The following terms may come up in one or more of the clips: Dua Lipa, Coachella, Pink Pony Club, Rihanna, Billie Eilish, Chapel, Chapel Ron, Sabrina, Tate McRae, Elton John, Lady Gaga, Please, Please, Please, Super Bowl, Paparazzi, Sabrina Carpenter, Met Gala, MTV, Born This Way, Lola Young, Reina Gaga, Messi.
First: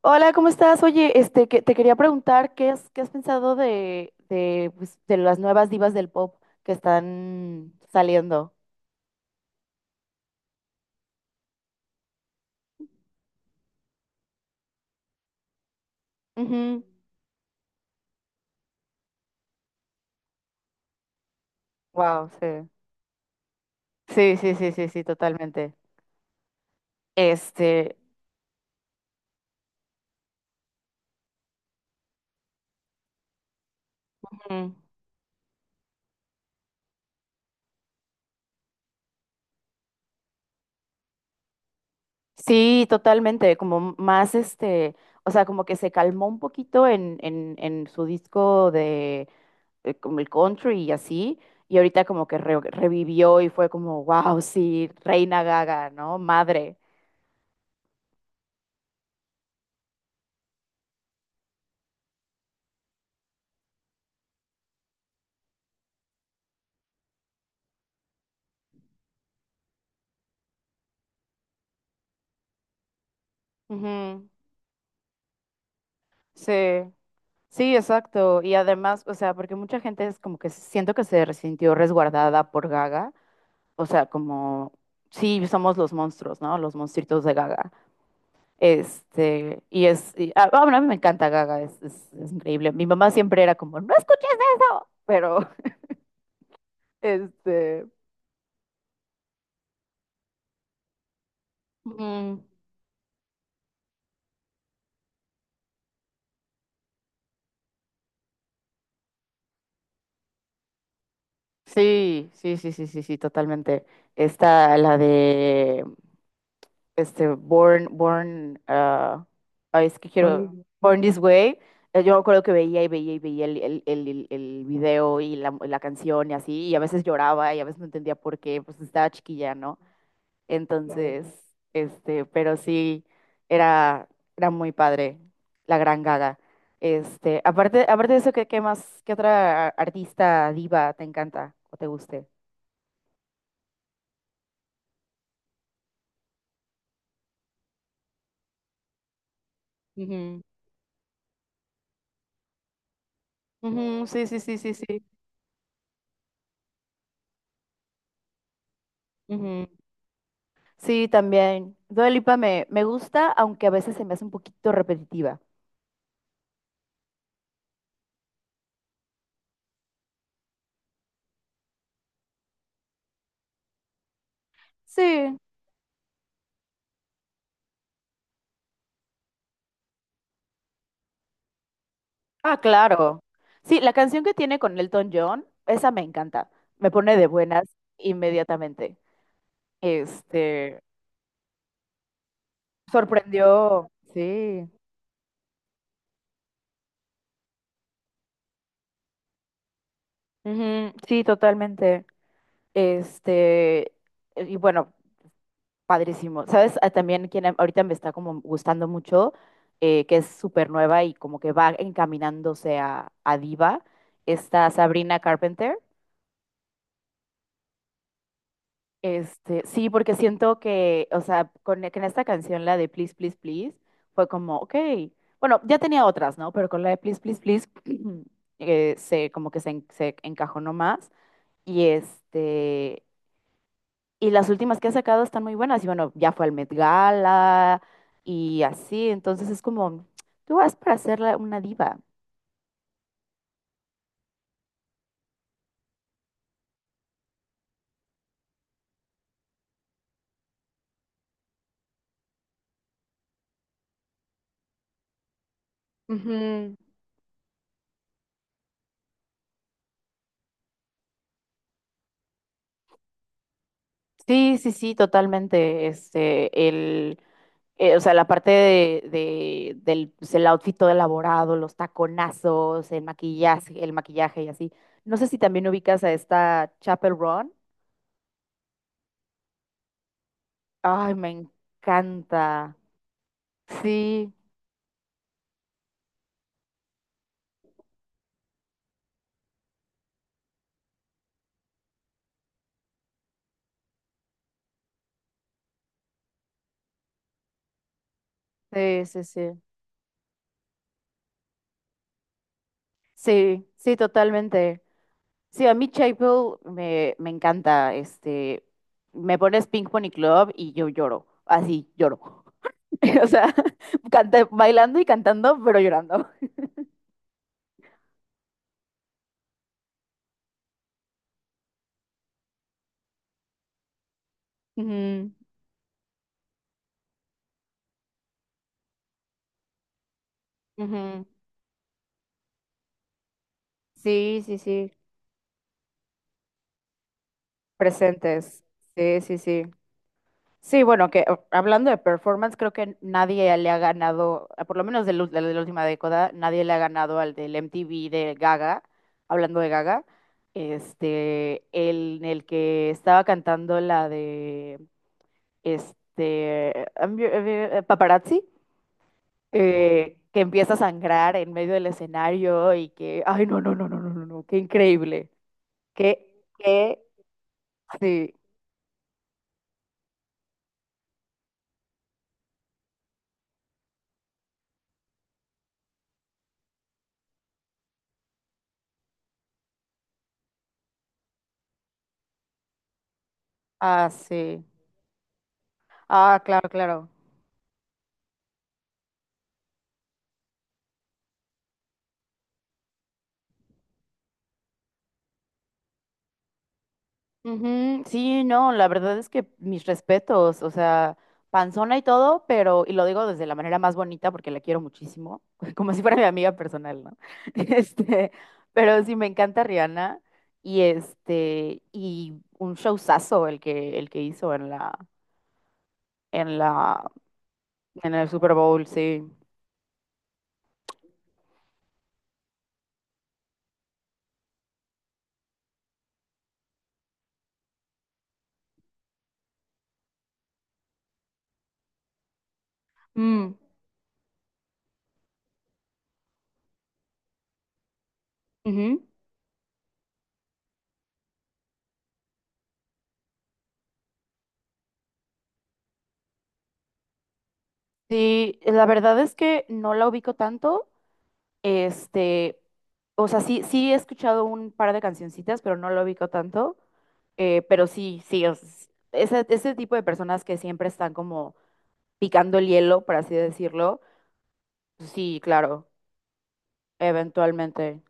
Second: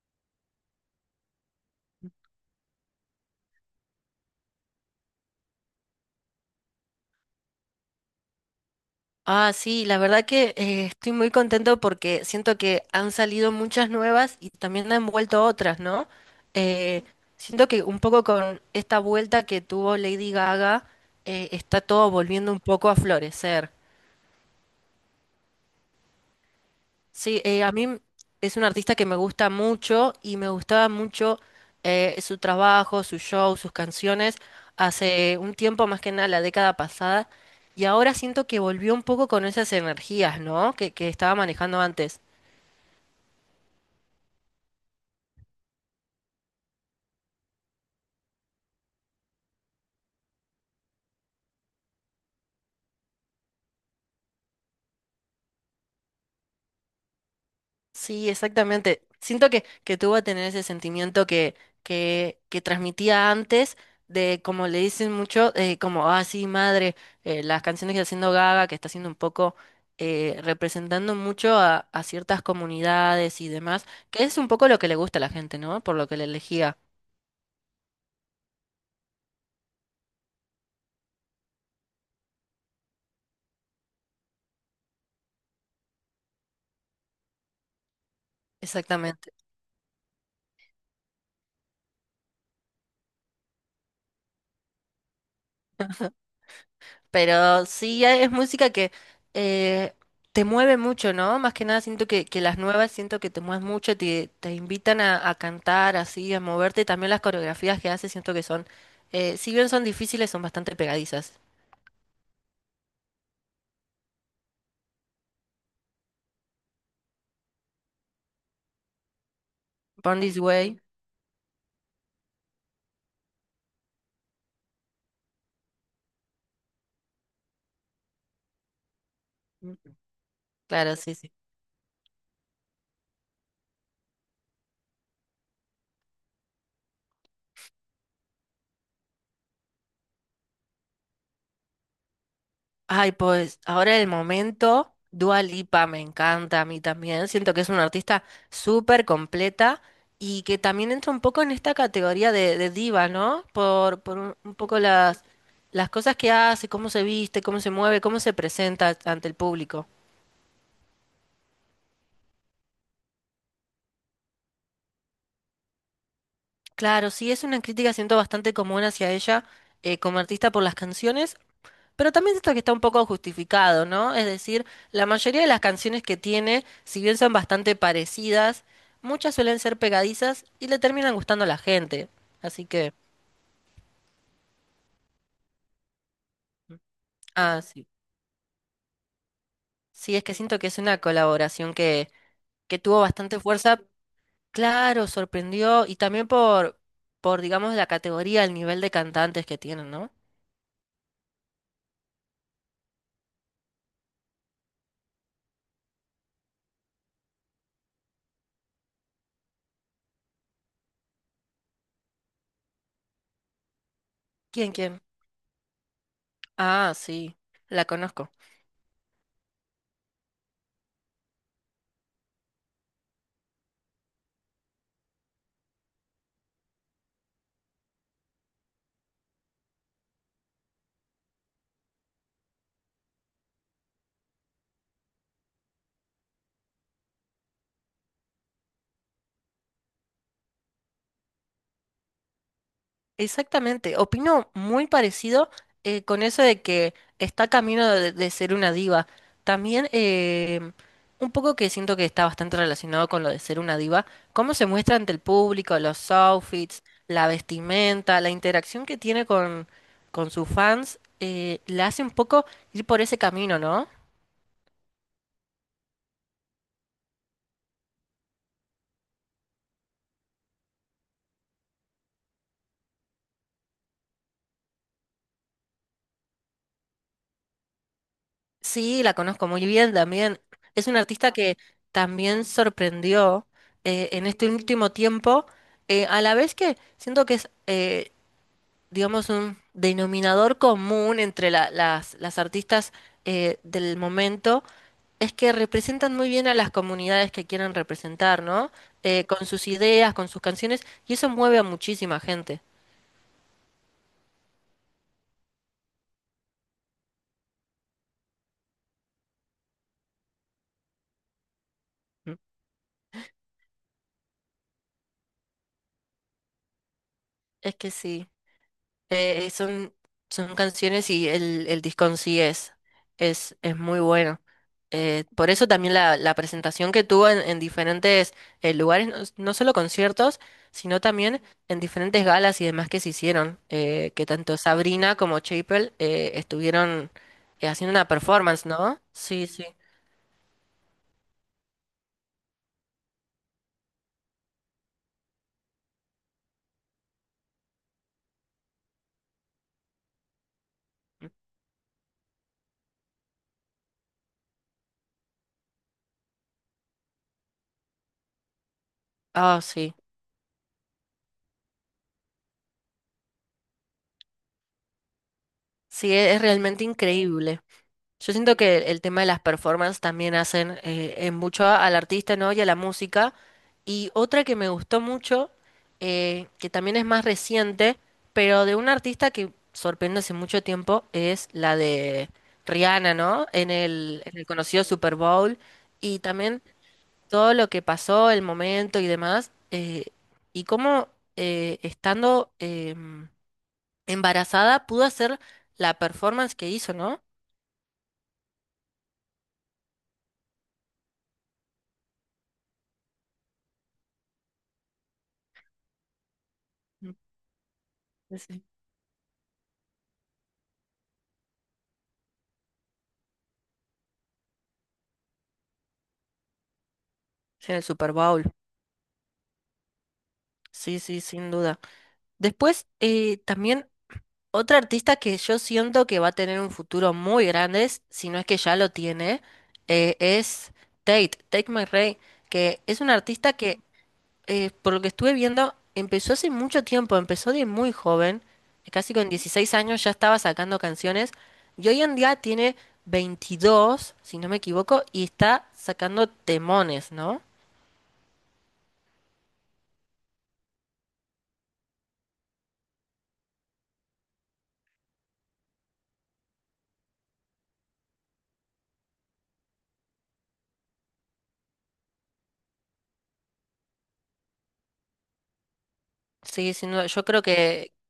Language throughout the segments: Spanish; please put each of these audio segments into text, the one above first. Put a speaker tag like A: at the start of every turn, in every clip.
A: Hola, ¿cómo estás? Oye, te quería preguntar qué has pensado de las nuevas divas del pop que están saliendo.
B: Ah, sí, la verdad que estoy muy contento porque siento que han salido muchas nuevas y también han vuelto otras, ¿no? Eh, Siento que un poco con esta vuelta que tuvo Lady Gaga, está todo
A: Wow,
B: volviendo un
A: sí.
B: poco a florecer.
A: Sí, sí, sí, sí, sí, totalmente.
B: Sí, a
A: Este,
B: mí es un artista que me gusta mucho y me gustaba mucho su trabajo, su show, sus canciones,
A: ujú.
B: hace un tiempo más que nada la década pasada, y ahora siento que volvió un poco con esas energías, ¿no? Que estaba manejando antes.
A: Sí, totalmente, como más o sea, como que se calmó un poquito en su disco de, como el country y así, y ahorita como que revivió y fue como, wow, sí, Reina Gaga, ¿no? Madre.
B: Sí, exactamente. Siento que tú vas a tener ese sentimiento que transmitía antes, de como le dicen mucho, como, ah, sí, madre, las canciones que está haciendo Gaga, que está haciendo un poco, representando mucho a ciertas comunidades y demás, que
A: Ujú.
B: es un poco lo que le gusta a la gente, ¿no? Por lo que le
A: Sí,
B: elegía.
A: sí, exacto. Y además, o sea, porque mucha gente es como que siento que se sintió resguardada por Gaga. O sea, como, sí, somos los monstruos, ¿no? Los monstruitos de Gaga.
B: Exactamente.
A: Bueno, a mí me encanta Gaga, es increíble. Mi mamá siempre era como, no escuches eso. Pero,
B: Pero
A: este,
B: sí, es música que eh, te mueve mucho, ¿no? Más que nada siento que,
A: mm,
B: que las nuevas siento que te mueves mucho, te invitan a cantar así, a moverte. También las coreografías que haces siento que son, si bien son difíciles, son bastante pegadizas.
A: sí, sí, sí, sí, sí, sí, totalmente. Está la de este, Born, Born, ah, ay, es que
B: Born
A: quiero,
B: This
A: Bueno,
B: Way,
A: Born This Way. Yo me acuerdo que veía y veía y veía el video y la canción y así, y a veces lloraba y a veces no entendía por qué, pues estaba chiquilla, ¿no? Claro.
B: claro, sí,
A: Entonces,
B: sí.
A: pero sí, era, era muy padre, la gran Gaga. Este, aparte, aparte de eso, ¿ qué otra artista diva te encanta o te guste?
B: Ay, pues ahora el momento, Dua Lipa me encanta a mí también. Siento que es una artista súper completa
A: Ujú,
B: y que también entra un poco en esta categoría de diva, ¿no?
A: ujú,
B: Por
A: sí, sí,
B: un
A: sí,
B: poco
A: sí,
B: las cosas que hace, cómo se viste, cómo se mueve, cómo se presenta ante el
A: sí.
B: público.
A: Sí, también. Dua Lipa me gusta, aunque a veces se me hace un poquito repetitiva.
B: Claro, sí, es una crítica, siento bastante común hacia ella como artista por las canciones, pero también esto que está un poco justificado, ¿no? Es decir, la
A: Sí.
B: mayoría de las canciones que tiene, si bien son bastante parecidas, muchas suelen ser pegadizas y le terminan gustando a la gente.
A: Ah,
B: Así que,
A: claro. Sí, la canción que tiene con Elton John, esa me encanta. Me pone de
B: ah,
A: buenas
B: sí.
A: inmediatamente.
B: Sí, es que siento que es
A: Este,
B: una colaboración que tuvo bastante fuerza.
A: sorprendió. Sí.
B: Claro, sorprendió y también por, digamos, la categoría, el nivel de cantantes que tienen, ¿no?
A: Ujú, sí, totalmente. Este, y bueno, Padrísimo. ¿Sabes? Ah, también quien ahorita me está como gustando mucho, que es súper nueva y como que va encaminándose a diva, está
B: ¿Quién, quién?
A: Sabrina Carpenter.
B: Ah, sí, la conozco.
A: Sí, porque siento que, o sea, que en esta canción, la de Please, Please, Please, fue como, ok, bueno, ya tenía otras, ¿no? Pero con la de Please, Please, Please, se, como que se, en- se encajonó más. Y este, Y las últimas que ha sacado están muy buenas. Y bueno, ya fue al Met Gala y así. Entonces es como, tú vas para ser una diva.
B: Exactamente, opino muy parecido con eso de que está camino de ser una diva. También un poco que siento que está bastante relacionado con lo de ser una diva, cómo se muestra ante el público, los
A: Ujú.
B: outfits, la vestimenta, la interacción que tiene con sus fans, la hace un poco ir por ese camino, ¿no?
A: Sí, sí, sí, totalmente. O sea, la parte del pues, el outfit todo elaborado, los taconazos, el maquillaje y así. No sé si también ubicas a esta Chapel Ron.
B: Sí, la conozco muy bien también. Es una
A: Ay, me
B: artista que también
A: encanta.
B: sorprendió en
A: Sí,
B: este último tiempo, a la vez que siento que es, digamos, un denominador común entre la- las artistas del momento, es que representan muy bien a las comunidades que quieren representar, ¿no?
A: sí, sí,
B: Con
A: sí.
B: sus ideas, con sus canciones, y eso mueve a muchísima gente.
A: Sí, sí, totalmente. Sí, a mí Chapel me encanta. Me pones Pink Pony Club y yo lloro. Así, lloro. O sea, bailando y cantando, pero llorando.
B: Es que sí. Son, son canciones y el disco en sí es muy bueno.
A: Ujú,
B: Por eso también la presentación que tuvo en diferentes lugares, no, no solo conciertos, sino
A: ujú.
B: también en diferentes galas y demás que se hicieron, que
A: Sí,
B: tanto
A: sí, sí.
B: Sabrina como Chapel estuvieron haciendo una
A: Presentes.
B: performance, ¿no?
A: Sí, sí,
B: Sí,
A: sí.
B: sí.
A: Sí, bueno, hablando de performance, creo que nadie le ha ganado, ah, por lo menos de la última década, nadie le ha ganado al del MTV de Gaga, hablando de Gaga, en el que estaba cantando la de, Paparazzi,
B: Ah, sí.
A: que empieza a sangrar en medio del escenario y que, ay, no, no, no, no, no, no, no, qué increíble,
B: Sí, es
A: qué,
B: realmente
A: qué,
B: increíble. Yo
A: sí,
B: siento que el tema de las performances también hacen en mucho al artista, ¿no? Y a la música. Y otra que me gustó mucho, que también es más reciente, pero de un artista que sorprende hace mucho tiempo, es la de Rihanna, ¿no?
A: ah,
B: En el
A: sí,
B: conocido Super Bowl. Y
A: ah,
B: también
A: claro, claro.
B: todo lo que pasó, el momento y demás. Y cómo estando embarazada pudo hacer la performance que hizo, ¿no?
A: Ujú, sí, no, la verdad es que mis respetos, o sea, panzona y todo, pero, y lo digo desde la manera más bonita porque la quiero muchísimo, como si fuera mi amiga personal,
B: Mm,
A: ¿no? Este,
B: sí, sí.
A: pero sí me encanta Rihanna y un showzazo el que hizo en la,
B: Sí, en el Super
A: en el
B: Bowl.
A: Super Bowl, sí.
B: Sí, sí, sin duda. Después, también otra artista que yo siento que va a tener un futuro muy grande, si no es que ya lo tiene, es Tate, Tate McRae, que es una artista
A: Mm,
B: que, por lo que estuve viendo, empezó hace mucho tiempo, empezó de muy joven,
A: ujú.
B: casi con 16 años ya estaba sacando canciones, y hoy en día tiene 22 si no me equivoco, y está sacando temones, ¿no?
A: Sí, la verdad es que no la ubico tanto. Este, o sea, sí, sí he escuchado un par de cancioncitas, pero no lo ubico tanto. Pero sí, sí, ese tipo de personas que siempre están como picando el hielo, por así decirlo. Sí, claro,
B: Sí, sin duda, yo creo
A: eventualmente.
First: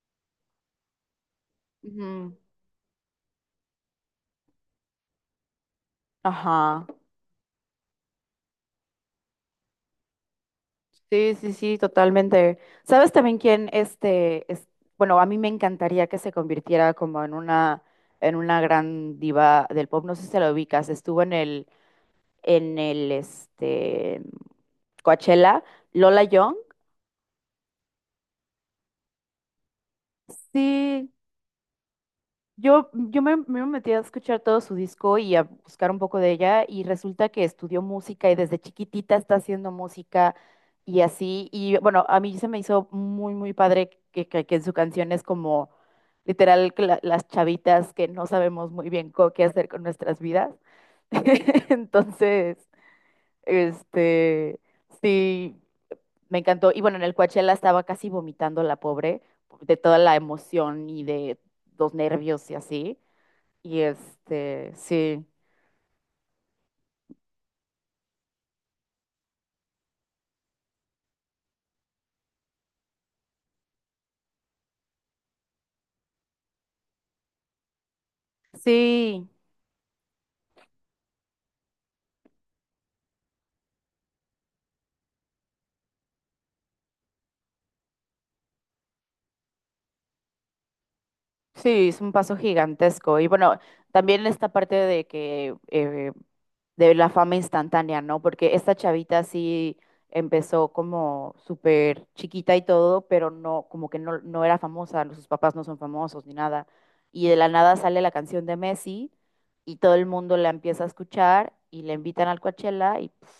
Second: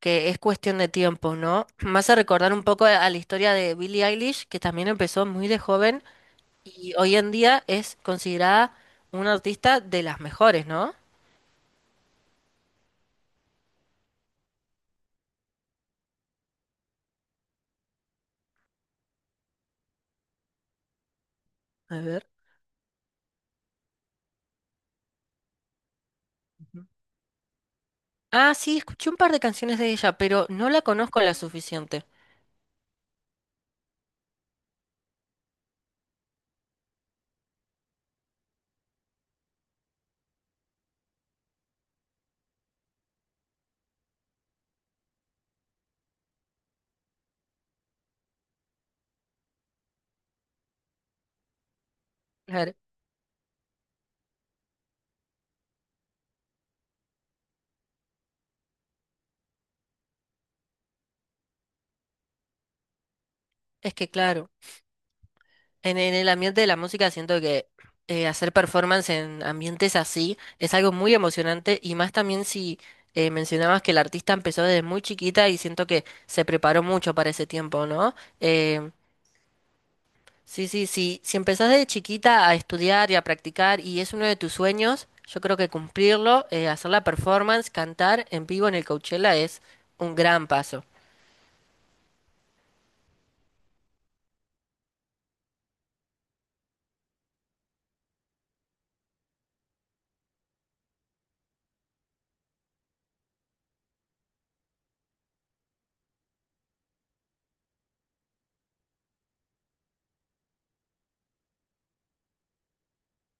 B: que es cuestión de tiempo, ¿no? Me hace
A: Ujú.
B: recordar un poco a la historia de Billie Eilish, que también empezó muy de joven
A: Ajá.
B: y hoy en día es considerada una artista de las mejores, ¿no?
A: Sí, sí, sí, totalmente. ¿Sabes también quién es, bueno, a mí me encantaría que se convirtiera como en una gran diva del pop, no sé si se la ubicas, estuvo en el
B: A ver.
A: en Coachella, Lola Young.
B: Ujú. Ah, sí, escuché un par de canciones de ella, pero no la
A: Sí,
B: conozco la suficiente.
A: yo me metí a escuchar todo su disco y a buscar un poco de ella y resulta que estudió música y desde chiquitita está haciendo música y así. Y bueno, a mí se me hizo muy, muy padre que en su canción es como literal que las chavitas que no sabemos muy bien qué hacer con nuestras vidas. Entonces,
B: Claro.
A: este, sí, me encantó. Y bueno, en el Coachella estaba casi vomitando la pobre de toda la emoción y de los nervios y así.
B: Es que claro.
A: Sí,
B: En el ambiente de la música siento que hacer performance en ambientes así es algo muy emocionante y más también si mencionabas que el artista empezó desde muy chiquita y siento que se preparó mucho para ese tiempo, ¿no? Eh,
A: sí.
B: sí, sí, sí. Si empezás desde chiquita a estudiar y a practicar y es uno de tus sueños, yo creo que cumplirlo, hacer la performance, cantar en vivo en el Coachella es un gran paso.
A: Sí, es un paso gigantesco. Y bueno, también esta parte de que de la fama instantánea, ¿no? Porque esta chavita sí empezó como súper chiquita y todo, pero no, como que no, no era famosa, sus papás no son famosos ni nada. Y de la nada sale la canción de Messi y todo el mundo la empieza a escuchar y la invitan al Coachella y pf,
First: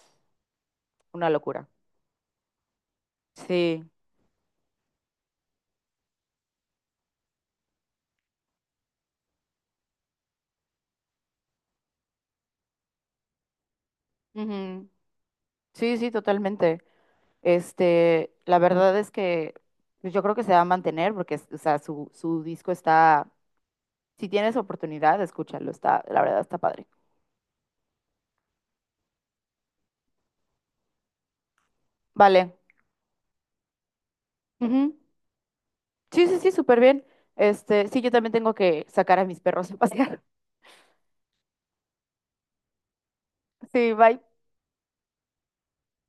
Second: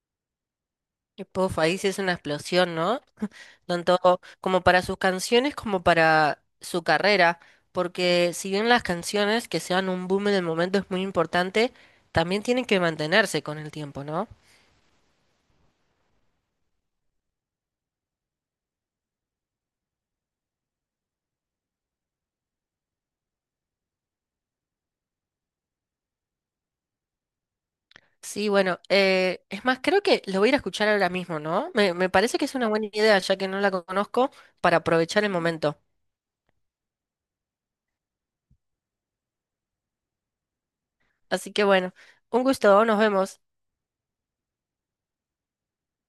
B: Y,
A: una
B: puf,
A: locura.
B: ahí sí es una explosión, ¿no?
A: Sí.
B: Tanto como para sus canciones como para su carrera, porque si bien las canciones que sean un boom en el momento es muy importante, también tienen que mantenerse con el tiempo, ¿no?
A: Ujú. Sí, sí, totalmente. La verdad es que pues, yo creo que se va a mantener porque, o sea, su disco está, si tienes oportunidad, escúchalo, está, la verdad está padre.
B: Sí, bueno, es más, creo que lo voy a ir a escuchar ahora mismo, ¿no? Me parece que es
A: Vale.
B: una buena idea, ya que no la conozco, para
A: Ujú.
B: aprovechar el momento.
A: Sí, sí, sí, súper bien. Este, sí, yo también tengo que sacar a mis perros a pasear.
B: Así que bueno, un gusto, nos vemos.
A: Sí, bye.